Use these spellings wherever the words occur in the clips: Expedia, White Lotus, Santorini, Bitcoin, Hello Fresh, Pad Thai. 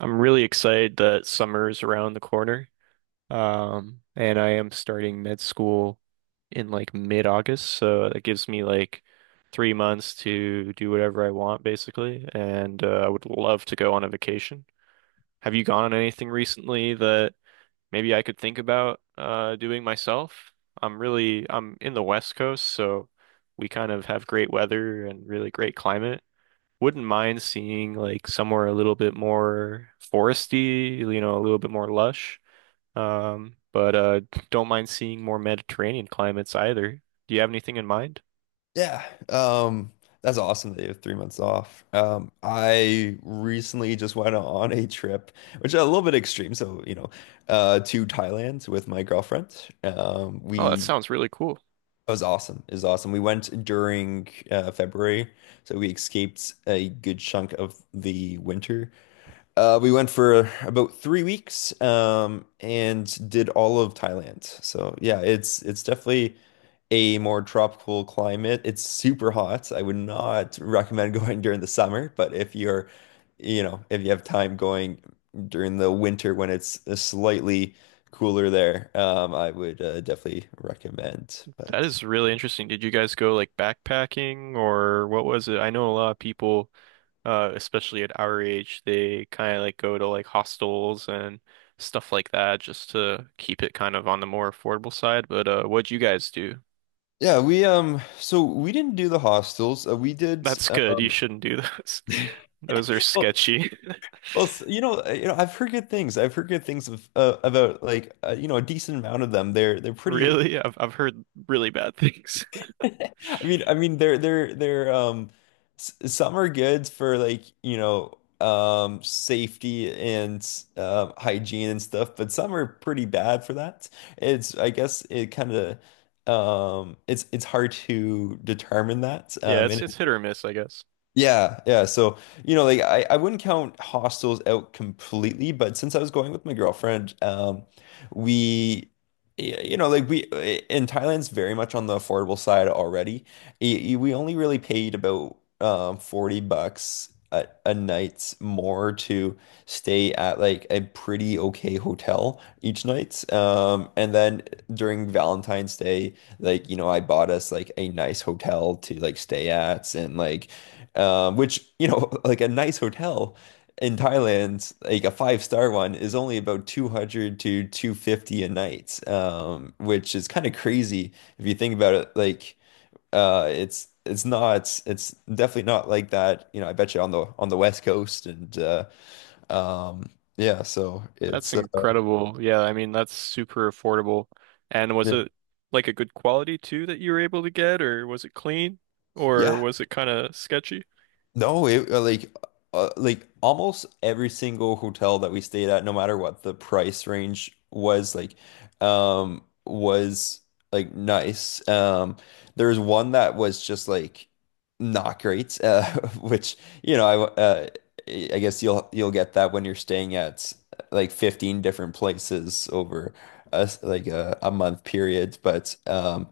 I'm really excited that summer is around the corner. And I am starting med school in like mid-August, so that gives me like 3 months to do whatever I want, basically. And I would love to go on a vacation. Have you gone on anything recently that maybe I could think about doing myself? I'm in the West Coast, so we kind of have great weather and really great climate wouldn't mind seeing like somewhere a little bit more foresty, you know, a little bit more lush. But Don't mind seeing more Mediterranean climates either. Do you have anything in mind? Yeah, um, that's awesome that you have 3 months off. I recently just went on a trip, which is a little bit extreme, so to Thailand with my girlfriend. Oh, that We sounds really cool. It was awesome. It was awesome. We went during February, so we escaped a good chunk of the winter. We went for about 3 weeks, and did all of Thailand. So yeah, it's definitely a more tropical climate. It's super hot. I would not recommend going during the summer, but if you're, if you have time going during the winter when it's slightly cooler there, I would definitely recommend. That But is really interesting. Did you guys go like backpacking or what was it? I know a lot of people, especially at our age, they kind of like go to like hostels and stuff like that just to keep it kind of on the more affordable side. But what'd you guys do? yeah, we so we didn't do the hostels. We did. That's good. You Um, shouldn't do those. Those are sketchy. Well, I've heard good things. I've heard good things of, about a decent amount of them. They're pretty. Really? I've heard really bad things. They're s some are good for like safety and hygiene and stuff, but some are pretty bad for that. It's I guess it kind of, it's hard to determine that. Yeah, it's And it's hit or miss, I guess. Yeah, yeah. So, you know, I wouldn't count hostels out completely, but since I was going with my girlfriend, we, y- you know, like we in Thailand's very much on the affordable side already. We only really paid about 40 bucks a night more to stay at like a pretty okay hotel each night. And then during Valentine's Day, I bought us like a nice hotel to like stay at, and which, you know, like a nice hotel in Thailand, like a five star one, is only about 200 to 250 a night, which is kind of crazy if you think about it. Like, it's not it's definitely not like that, you know, I bet you on the West Coast and um, yeah, so That's it's incredible. Yeah, I mean that's super affordable. And was yeah. it like a good quality too that you were able to get, or was it clean, or Yeah, was it kind of sketchy? no, it like almost every single hotel that we stayed at, no matter what the price range was, was like nice. There was one that was just like not great, which you know, I guess you'll get that when you're staying at like 15 different places over a s- like a month period, but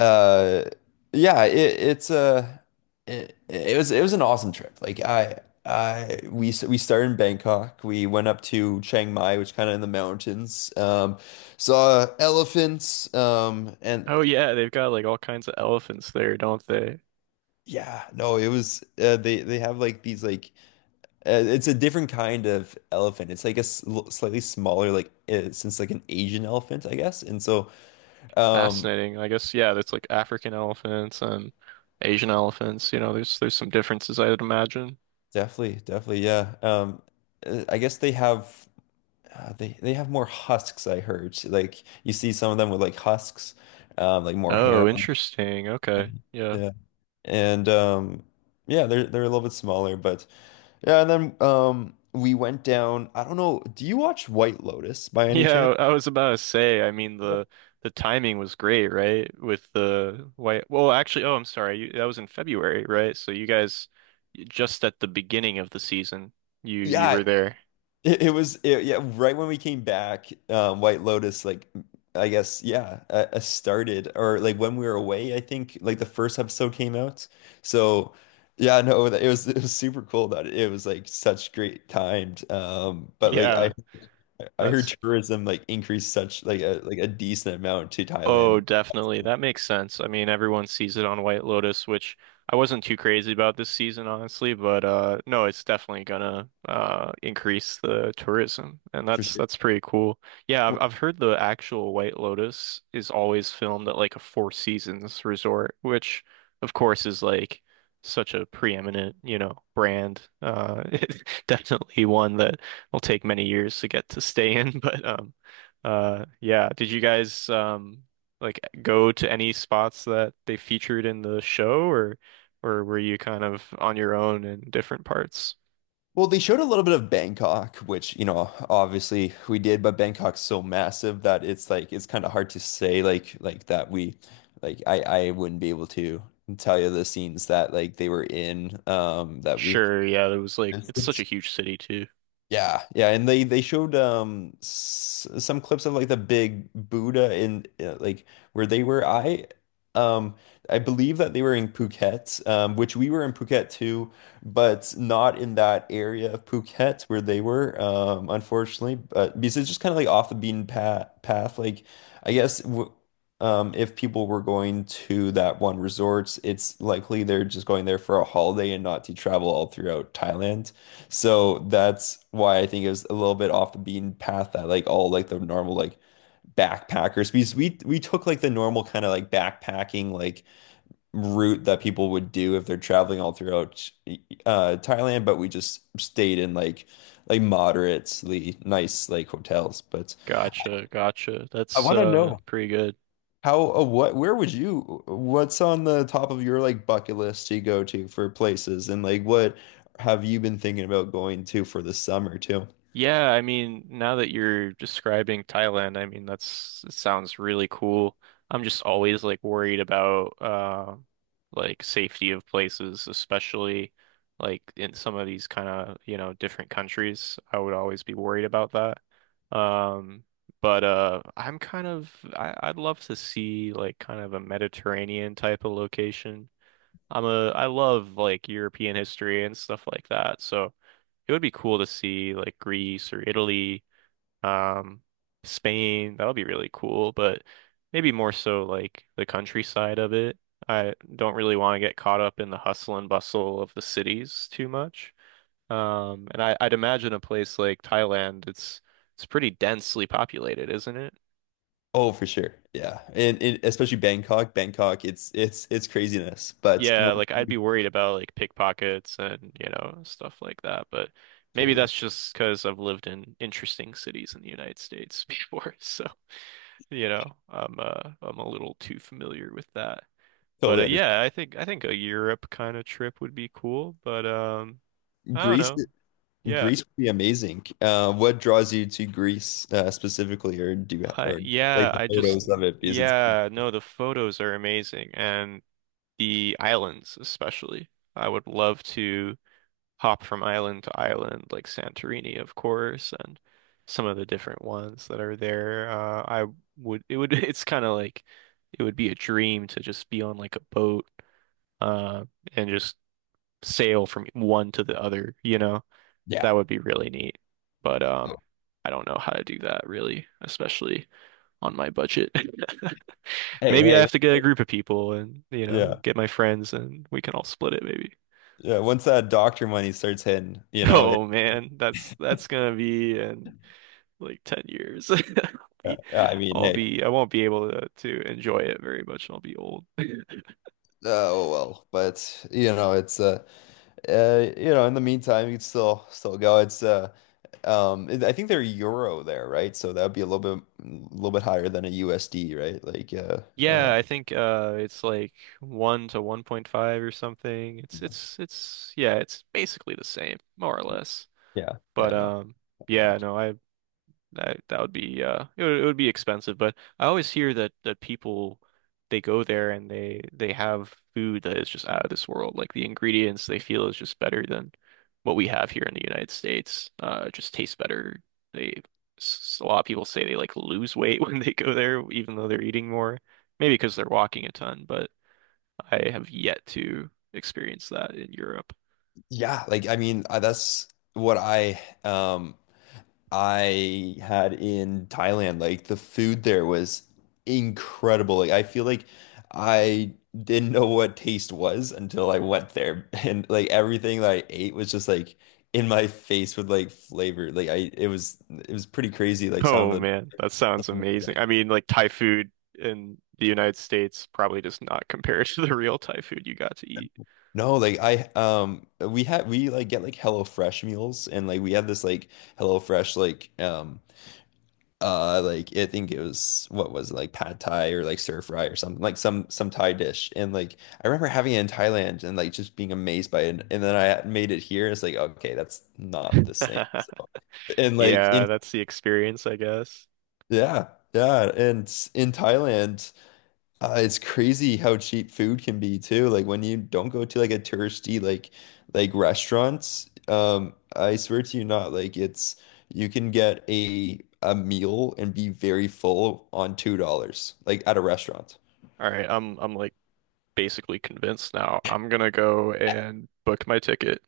uh yeah, it, it's a it, it was an awesome trip. Like I We started in Bangkok. We went up to Chiang Mai, which kind of in the mountains. Saw elephants and, Oh yeah, they've got like all kinds of elephants there, don't they? yeah, no, it was they have like these like, it's a different kind of elephant. It's like a slightly smaller, like since like an Asian elephant, I guess. And so um Fascinating. I guess yeah, that's like African elephants and Asian elephants. You know, there's some differences I'd imagine. Definitely, definitely, yeah. I guess they have. They have more husks, I heard. Like you see some of them with like husks, like more hair Oh, on it. interesting. Okay. Yeah. Yeah. And Yeah, they're a little bit smaller, but yeah, and then we went down. I don't know, do you watch White Lotus by any chance? Yeah, I was about to say, I mean the timing was great, right? With the white I'm sorry. That was in February, right? So you guys just at the beginning of the season, you Yeah, were there. Yeah, right when we came back, White Lotus, like I guess, yeah, started or like when we were away, I think like the first episode came out. So yeah, no, it was it was super cool that it was like such great timed. But like Yeah, I heard that's tourism like increased such like a decent amount to Oh, Thailand definitely. That makes sense. I mean, everyone sees it on White Lotus, which I wasn't too crazy about this season, honestly, but no, it's definitely gonna increase the tourism. And for sure. that's pretty cool. Yeah, I've heard the actual White Lotus is always filmed at like a Four Seasons resort, which of course is like such a preeminent, you know, brand. It's definitely one that will take many years to get to stay in, but yeah, did you guys like go to any spots that they featured in the show or were you kind of on your own in different parts? Well, they showed a little bit of Bangkok, which, you know, obviously we did, but Bangkok's so massive that it's kind of hard to say, like that we like I wouldn't be able to tell you the scenes that like they were in. That we Sure, yeah, there was like it's such a huge city too. Yeah, yeah, and they showed s some clips of like the big Buddha in like where they were. Um I believe that they were in Phuket, which we were in Phuket too, but not in that area of Phuket where they were, unfortunately. But because it's just kind of like off the beaten path, Like I guess w if people were going to that one resort, it's likely they're just going there for a holiday and not to travel all throughout Thailand. So that's why I think it was a little bit off the beaten path that like all like the normal like backpackers, because we took like the normal kind of like backpacking like route that people would do if they're traveling all throughout Thailand, but we just stayed in like moderately nice like hotels. But Gotcha, gotcha. I That's want to know pretty good. how, what where would you what's on the top of your like bucket list to go to for places, and like what have you been thinking about going to for the summer too? Yeah, I mean, now that you're describing Thailand, I mean, that's it sounds really cool. I'm just always like worried about like safety of places, especially like in some of these kind of, you know, different countries. I would always be worried about that. Um but I'm kind of I'd love to see like kind of a Mediterranean type of location. I love like European history and stuff like that. So it would be cool to see like Greece or Italy, um, Spain. That would be really cool, but maybe more so like the countryside of it. I don't really want to get caught up in the hustle and bustle of the cities too much. I'd imagine a place like Thailand, it's pretty densely populated, isn't it? Oh, for sure. Yeah. And especially Bangkok. Bangkok, it's craziness. But Yeah, once like I'd you be worried about like pickpockets and, you know, stuff like that, but maybe totally that's just because I've lived in interesting cities in the United States before, so. You know, I'm a little too familiar with that. But totally understand. yeah, I think a Europe kind of trip would be cool, but I don't Greece. know. Yeah. Greece would be amazing. What draws you to Greece specifically, or do you ha or like the I just photos of it, because it's yeah, no, the photos are amazing and the islands especially. I would love to hop from island to island like Santorini, of course, and some of the different ones that are there. I would it would it's kind of like it would be a dream to just be on like a boat uh, and just sail from one to the other, you know? That yeah. would be really neat. But I don't know how to do that really, especially on my budget. Hey, Maybe I hey. have to get a group of people and, you know, Yeah. get my friends and we can all split it maybe. Yeah, once that doctor money starts hitting, Oh man, that's gonna be in like 10 years. Be- I mean, I'll hey. be I won't be able to enjoy it very much. I'll be old. Oh well, but you know, in the meantime you could still go. It's I think they're euro there, right? So that would be a little bit higher than a USD, right? Yeah, uh I think it's like 1 to 1.5 or something. Yeah, It's yeah, it's basically the same, more or less. But yeah no, yeah, no, that that would be it would be expensive, but I always hear that people they go there and they have food that is just out of this world. Like the ingredients they feel is just better than what we have here in the United States. It just tastes better. They a lot of people say they like lose weight when they go there, even though they're eating more. Maybe because they're walking a ton, but I have yet to experience that in Europe. yeah, like I mean, that's what um I had in Thailand. Like the food there was incredible. Like I feel like I didn't know what taste was until I went there. And like everything that I ate was just like in my face with like flavor. Like I it was pretty crazy. Like some Oh of man, that sounds the amazing. I mean, like Thai food in the United States probably does not compare to the real Thai food you got to eat. no, like I we had we like get like Hello Fresh meals, and like we had this like Hello Fresh like I think it was, what was it, like pad thai or like stir fry or something, like some Thai dish, and like I remember having it in Thailand and like just being amazed by it, and then I made it here, it's like okay, that's not the same. So and like Yeah, in that's the experience, I guess. Yeah, yeah, and in Thailand it's crazy how cheap food can be too. Like when you don't go to like a touristy like restaurants, I swear to you not, like it's you can get a meal and be very full on $2, like at a restaurant. All right, I'm like basically convinced now. I'm gonna go and book my ticket.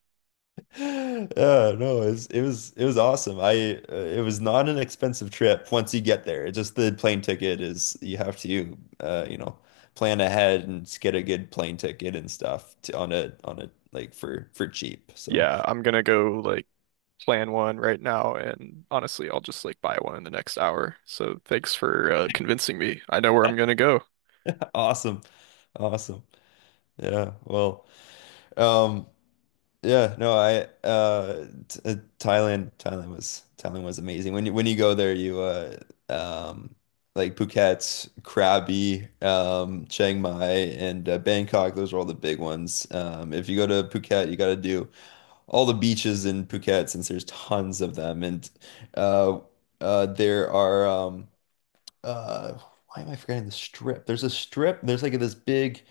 Yeah, no, it was awesome. I It was not an expensive trip once you get there. It's just the plane ticket is you have to you know, plan ahead and get a good plane ticket and stuff to, on a like for cheap. So. Yeah, I'm gonna go like plan one right now, and honestly, I'll just like buy one in the next hour. So thanks for convincing me. I know where I'm gonna go. Awesome. Awesome. Yeah. Well, um, yeah, no, I t Thailand was amazing. When you go there, you um like Phuket, Krabi, Chiang Mai, and Bangkok, those are all the big ones. If you go to Phuket, you got to do all the beaches in Phuket, since there's tons of them. And uh, there are, uh, why am I forgetting the strip? There's a strip, there's like this big,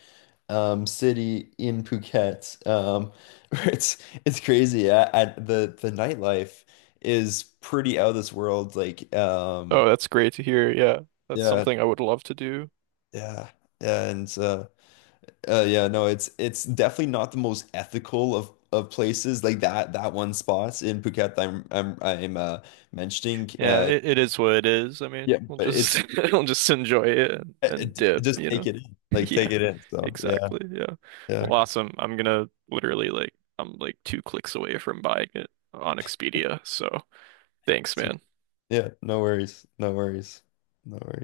city in Phuket. It's it's crazy. I The nightlife is pretty out of this world. Oh, that's great to hear. Yeah, that's Yeah, something I would love to do. yeah. Yeah, and yeah, no, it's definitely not the most ethical of places, like that that one spot in Phuket that I'm mentioning. Yeah, it is what it is. I mean, Yeah, we'll but just we'll just enjoy it and dip, just you take know. it in. Like take Yeah, it in. So, yeah. exactly. Yeah. Yeah. Well, awesome. I'm like two clicks away from buying it on Expedia, so Thanks, So, man. yeah, no worries. No worries. No worries.